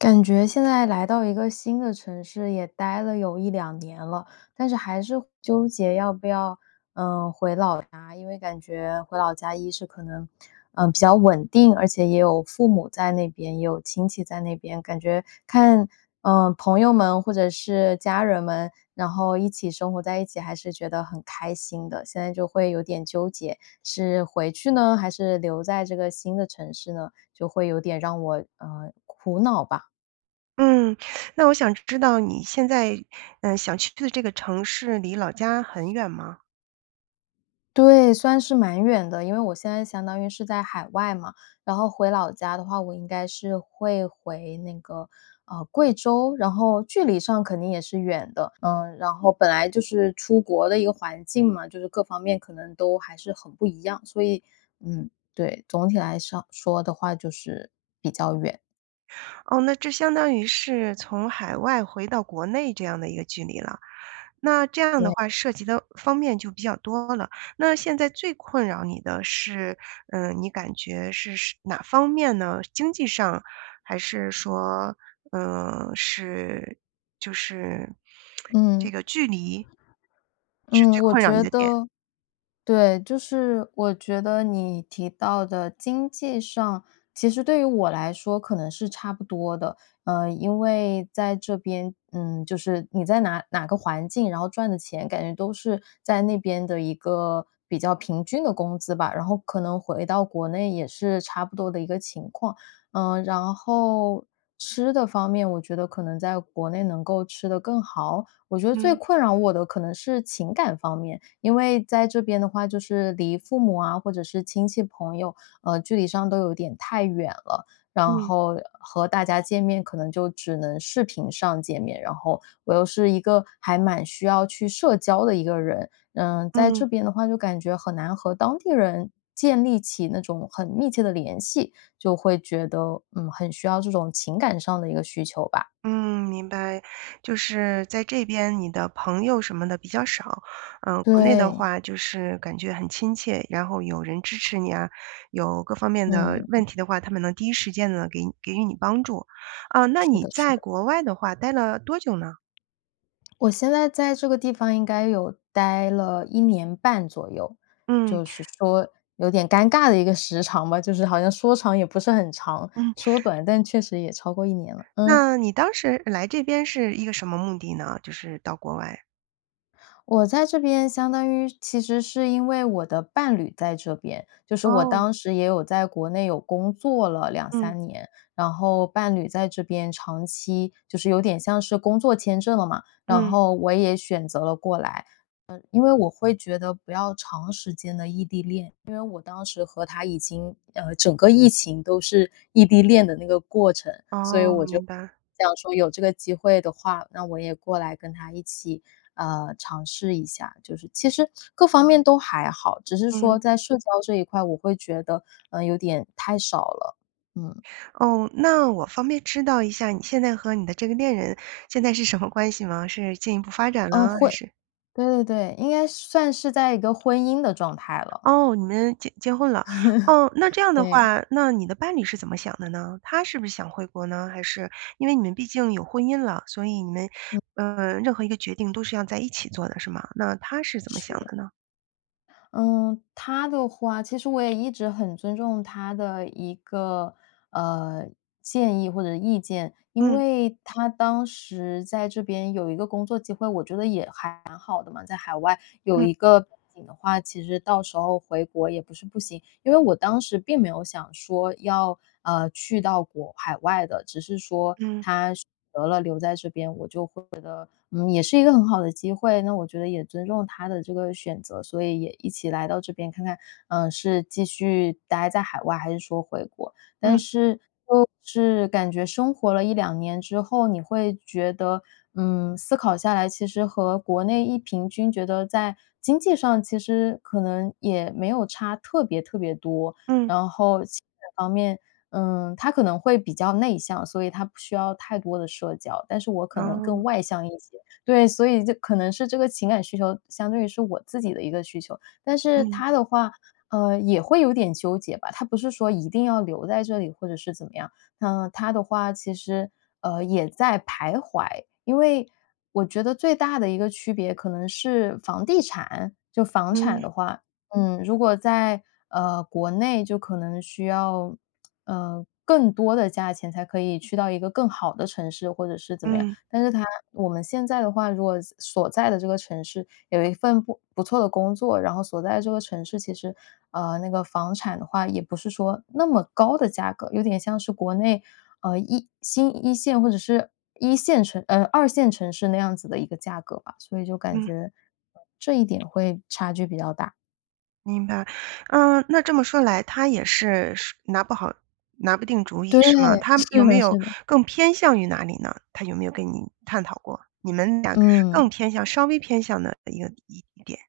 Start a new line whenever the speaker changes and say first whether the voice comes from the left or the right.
left: 感觉现在来到一个新的城市也待了有1、2年了，但是还是纠结要不要，嗯回老家。因为感觉回老家1是可能，呃，比较稳定，而且也有父母在那边，也有亲戚在那边。感觉看，呃，朋友们或者是家人们，然后一起生活在一起还是觉得很开心的。现在就会有点纠结，是回去呢？还是留在这个新的城市呢？就会有点让我，呃苦恼吧。
right: 嗯。那我想知道你现在，呃，想去的这个城市离老家很远吗？
left: 对，算是蛮远的。因为我现在相当于是在海外嘛，然后回老家的话，我应该是会回那个，啊，贵州。然后距离上肯定也是远的，嗯，然后本来就是出国的一个环境嘛，就是各方面可能都还是很不一样。所以，嗯，对，总体来说说的话就是比较远。
right: 哦，那这相当于是从海外回到国内这样的一个距离了。那这样的
left: 对。
right: 话，涉及的方面就比较多了。那现在最困扰你的是呃，你感觉是是哪方面呢？经济上，还是说，呃是就是 这
left: 嗯。
right: 个距离是
left: 嗯，
right: 最
left: 我
right: 困扰你
left: 觉
right: 的点？
left: 得对，就是我觉得你提到的经济上，其实对于我来说，可能是差不多的。呃，因为在这边，嗯就是你在哪哪个环境，然后赚的钱感觉都是在那边的一个比较平均的工资吧。然后可能回到国内也是差不多的一个情况。呃然后吃的方面，我觉得可能在国内能够吃得更好？我觉得最
right: 嗯。
left: 困扰我的可能是情感方面，因为在这边的话，就是离父母啊或者是亲戚朋友，呃，距离上都有点太远了。然
right: 嗯。
left: 后和大家见面，可能就只能视频上见面，然后我又是一个还蛮需要去社交的一个人。嗯，在
right: 嗯。
left: 这边的话，就感觉很难和当地人建立起那种很密切的联系，就会觉得，嗯，很需要这种情感上的一个需求吧。
right: 嗯，明白，就是在这边你的朋友什么的比较少。呃，国内的
left: 对。
right: 话，就是感觉很亲切，然后有人支持你啊，有各方面的
left: 嗯。
right: 问题的话，他们能第1时间给给予你帮助呃，那
left: 是
right: 你
left: 的是
right: 在
left: 的。
right: 国外的话待了多久呢？
left: 我现在在这个地方应该有待了1年半左右，
right: 嗯。
left: 就是说有点尴尬的一个时长吧，就是好像说长也不是很长，
right: 嗯。
left: 说短但确实也超过1年了嗯。
right: 那你当时来这边是一个什么目的呢，就是到国外？
left: 我在这边相当于其实是因为我的伴侣在这边，就是我
right: 哦。
left: 当时也有在国内有工作了两
right: 嗯。
left: 三年，然后伴侣在这边长期就是有点像是工作签证了嘛，然
right: 嗯。
left: 后我也选择了过来，因为我会觉得不要长时间地异地恋。因为我当时和他已经，呃，整个疫情都是异地恋的那个过程，所以
right: 哦，
left: 我就
right: 明白。
left: 想说有这个机会的话，那我也过来跟他一起，呃尝试一下。就是其实各方面都还好，只是说
right: 嗯。
left: 在社交这一块，我会觉得，呃，有点太少了，嗯。
right: 哦，那我方便知道一下你现在和你的这个恋人现在是什么关系吗？是进一步发展
left: 呃，
right: 了
left: 会
right: 还是
left: 对对对，应该算是在一个婚姻的状态了。
right: 哦，你们结结婚了。哦，那这样的
left: 对。
right: 话，那你的伴侣是怎么想的呢？他是不是想回国呢？还是因为你们毕竟有婚姻了，所以你们，
left: 嗯。
right: 呃任何一个决定都是要在一起做的是吗？那他是怎么
left: 是
right: 想
left: 的。
right: 的呢？
left: 嗯，他的话其实我也一直很尊重他的一个，呃建议或者意见。因
right: 嗯。
left: 为他当时在这边有一个工作机会，我觉得也还蛮好的嘛，在海外有
right: 嗯。
left: 一个背景的话，其实到时候回国也不是不行。因为我当时并没有想说要，呃，去到国海外的，只是说
right: 嗯。
left: 他得了留在这边，我就会觉得也是一个很好的机会，那我觉得也尊重他的这个选择，所以也一起来到这边看看，呃，是继续呆在海外还是说回国。但
right: 嗯。
left: 是就是感觉生活了1、2年之后，你会觉得，嗯，思考下来，其实和国内一平均觉得在经济上，其实可能也没有差特别特别多。
right: 嗯。
left: 然后其它方面，呃他可能会比较内向，所以他不需要太多的社交，但是我可能
right: 哦。
left: 更外向一些对，所以这可能是这个情感需求相对于是我自己的一个需求。但是
right: 嗯。
left: 他的话，呃，也会有点纠结吧，他不是说一定要留在这里，或者是怎么样，那他的话其实，呃，也在徘徊。因为我觉得最大的一个区别可能是房地产就房产
right: 嗯。
left: 的话，嗯，如果在，呃，国内就可能需要，呃，更多的价钱才可以去到一个更好的城市，或者是怎么样。
right: 嗯。
left: 但是他我们现在的话，如果所在的这个城市有一份不不错的工作，然后所在的这个城市，其实，呃，那个房产的话也不是说那么高的价格，有点像是国内，呃，一新一线或者是一线城呃，二线城市那样子的一个价格吧，所以就感
right: 嗯。
left: 觉这一点会差距比较大。
right: 明白，嗯那这么说来，他也是是拿不好拿不定主意
left: 对，
right: 是吗？他有
left: 是
right: 没
left: 的
right: 有
left: 是的。
right: 更偏向于哪里呢？他有没有跟你探讨过，你们俩更
left: 嗯。
right: 偏向稍微偏向哪一个一点。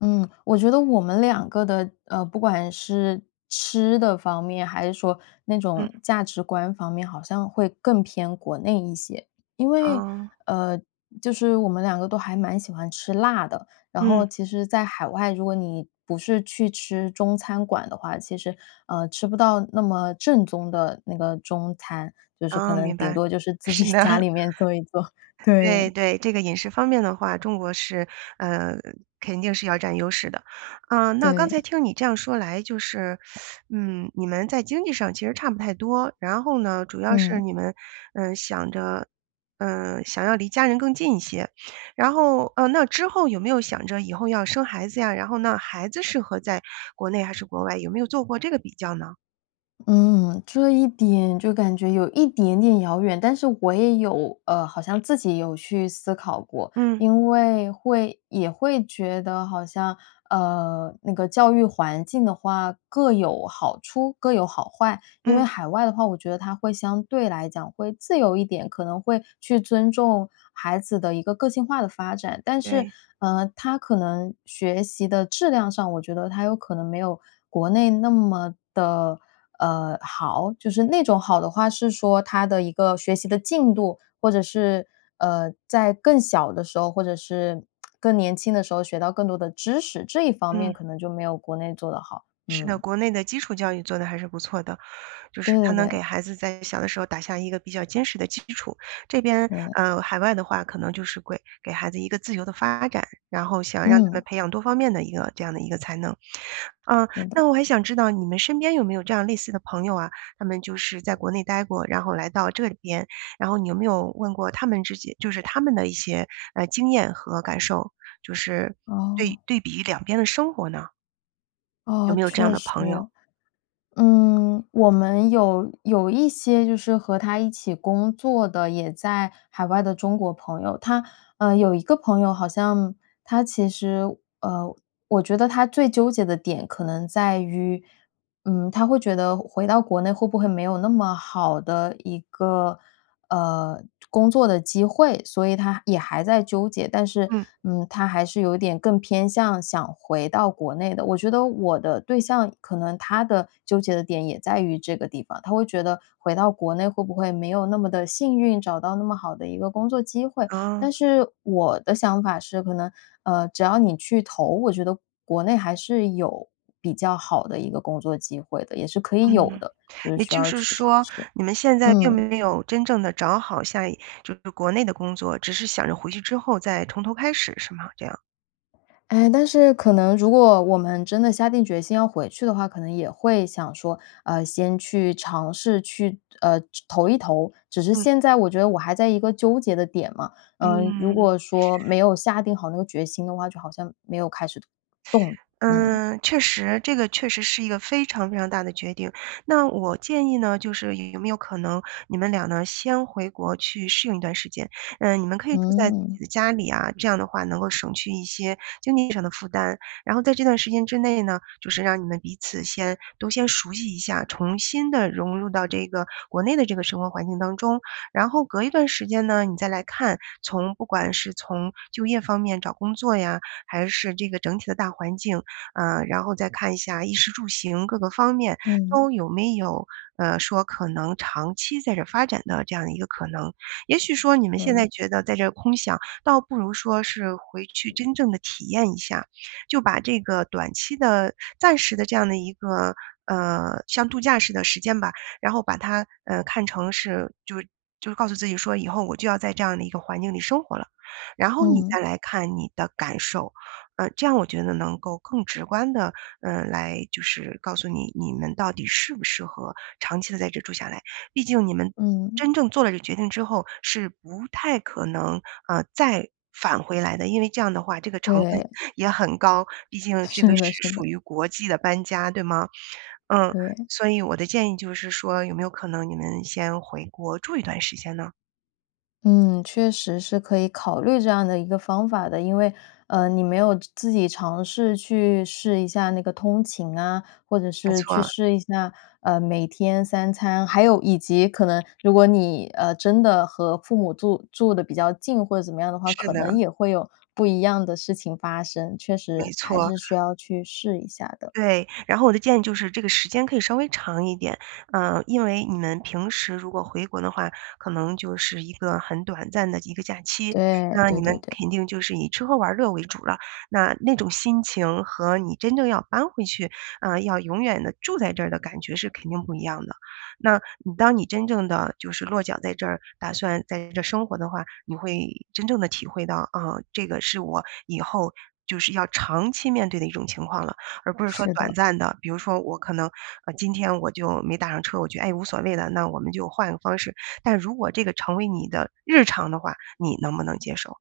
left: 嗯，我觉得我们2个的呃，不管是吃的方面，还是说那
right: 嗯。
left: 种价值观方面，好像会更偏国内一些。因为，
right: 哦。
left: 呃，就是我们2个都还蛮喜欢吃辣的，然
right: 嗯。
left: 后其实在海外，如果你不是去吃中餐馆的话，其实，呃，吃不到那么正宗的那个中餐，就是可
right: 哦，
left: 能
right: 明
left: 顶
right: 白，
left: 多就是自己
right: 是的。
left: 家里面做一做，
right: 对
left: 对。
right: 对，这个饮食方面的话中国是，呃，肯定是要占优势的。呃那刚才
left: 对。
right: 听你这样说来就是，嗯，你们在经济上其实差不太多。然后呢，主要是
left: 嗯。
right: 你们，呃想着呃想要离家人更近一些。然后，呃，那之后有没有想着以后要生孩子呀？然后那孩子适合在国内还是国外，有没有做过这个比较呢？
left: 嗯，这一点，就感觉有一点点遥远，但是我也有呃，好像自己有去思考过，
right: 嗯。
left: 因为会也会觉得好像，呃那个教育环境的话，各有好处各有好坏。因
right: 嗯。
left: 为海外的话，我觉得它会相对来讲会自由一点，可能会去尊重孩子的一个个性化的发展，但是，
right: 对。
left: 呃，它可能学习的质量上，我觉得它有可能没有国内那么的，呃，好？就是那种好的话，是说它的一个学习的进度，或者是，呃，在更小的时候，或者是更年轻的时候学到更多的知识，这一方面
right: 嗯。
left: 可能就没有国内做得好，
right: 是的，
left: 嗯。
right: 国内的基础教育做得还是不错的，就是
left: 对
right: 它
left: 对
right: 能给
left: 对。
right: 孩子在小的时候打下一个比较坚实的基础。这边
left: 对。
right: 呃，海外的话，可能就是会给孩子一个自由的发展，然后想让他们
left: 嗯。
right: 培养多方面的一个这样的一个才能。呃，
left: 对的。
right: 那我还想知道，你们身边有没有这样类似的朋友啊？他们就是在国内呆过，然后来到这里边，然后你有没有问过他们自己，就是他们的一些，呃经验和感受，就是对
left: 哦。
right: 对比2边的生活呢？有
left: 哦，
right: 没有这样
left: 确
right: 的
left: 实。
right: 朋友？
left: 嗯，我们有有一些就是和他一起工作的也在海外的中国朋友。他，呃，有一个朋友好像他其实，呃，我觉得他最纠结的点可能在于，嗯他会觉得回到国内会不会没有那么好的一个，呃，工作的机会，所以他也还在纠结。但是，
right: 嗯。
left: 嗯，他还是有一点更偏向想回到国内的，我觉得我的对象可能他的纠结的点也在于这个地方。他会觉得回到国内会不会没有那么地幸运，找到那么好的一个工作机会。
right: 哦。
left: 但是我的想法是可能，呃，只要你去投，我觉得国内还是有比较好的一个工作机会的，也是可以有
right: 嗯，
left: 的，就是
right: 也
left: 需
right: 就
left: 要
right: 是
left: 去尝
right: 说
left: 试。
right: 你们现在并
left: 嗯。
right: 没有真正地找好像就是国内的工作，只是想着回去之后再从头开始是吗？这样。
left: 诶，但是可能如果我们真的下定决心要回去的话，可能也会想说，呃，先去尝试去，呃就投一投，只是
right: 嗯。
left: 现在我觉得我还在一个纠结的点嘛。嗯，如
right: 嗯。
left: 果说没有下定好那个决心的话，就好像没有开始动，嗯。
right: 呃，确实这个确实是一个非常非常大的决定。那我建议呢，就是有没有可能你们俩呢先回国去适应一段时间。呃，你们可以住在自己
left: 嗯。
right: 的家里啊，这样的话能够省去一些经济上的负担。然后在这段时间之内呢，就是让你们彼此先都先熟悉一下，重新地融入到这个国内的这个生活环境当中。然后隔一段时间呢，你再来看，从不管是从就业方面找工作呀，还是这个整体的大环境，呃，然后再看一下衣食住行各个方面
left: 嗯。
right: 都有没有，呃，说可能长期在这儿发展的这样的一个可能。也许说你们
left: 可
right: 现在
left: 以。
right: 觉得在这空想，倒不如说是回去真正地体验一下，就把这个短期的暂时的这样的一个，呃像度假似的时间吧，然后把它，呃，看成是就就告诉自己说以后我就要在这样的一个环境里生活了，然后你
left: 嗯。
right: 再来看你的感受。呃，这样我觉得能够更直观地，呃来就是告诉你，你们到底适不适合长期地在这住下来。毕竟你们
left: 嗯。
right: 真正做了这决定之后是不太可能，啊，再返回来的。因为这样的话，这个成本
left: 对。
right: 也很高，毕竟这个
left: 是的
right: 是
left: 是
right: 属
left: 的。
right: 于国际的搬家，对吗？嗯，
left: 对。
right: 所以我的建议就是说有没有可能你们先回国住一段时间呢？
left: 嗯，确实是可以考虑这样的一个方法的。因为，呃，你没有自己尝试去试一下那个通勤啊，或者
right: 没
left: 是
right: 错儿
left: 去
right: 啊。
left: 试一下，呃，每天三餐还有以及可能如果你，呃，真的和父母住住得比较近或者怎么样的话，
right: 是
left: 可
right: 的。
left: 能也会有不一样的事情发生，确
right: 没
left: 实
right: 错
left: 还
right: 儿。
left: 是需要去试一下的。
right: 对，然后我的建议就是这个时间可以稍微长一点。呃因为你们平时如果回国的话，可能就是一个很短暂的一个假期，
left: 对，
right: 那
left: 对
right: 你们
left: 对对。
right: 肯定就是以吃喝玩乐为主了。那那种心情和你真正要搬回去，啊，要永远地住在这儿的感觉是肯定不一样的。那你当你真正地就是落脚在这儿，打算在这生活的话，你会真正地体会到，啊，这个是我以后就是要长期面对的一种情况了，而不是说
left: 是
right: 短
left: 的。
right: 暂的。比如说我可能，呃，今天我就没打上车，我觉得，哎，无所谓了，那我们就换个方式。但如果这个成为你的日常的话，你能不能接受？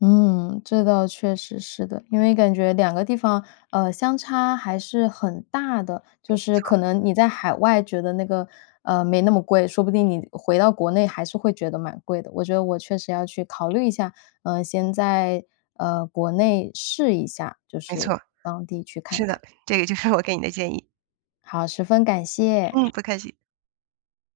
left: 嗯，这倒确实是的。因为感觉2个地方，呃，相差还是很大的，
right: 没
left: 就是
right: 错。
left: 可能你在海外觉得那个呃，没那么贵，说不定你回到国内还是会觉得蛮贵的。我觉得我确实要去考虑一下，呃，先在，呃，国内试一下，就
right: 没错儿，
left: 是
right: 是
left: 当地去看看。
right: 的，这个就是我给你的建议。
left: 好，十分感谢。
right: 嗯，不客气。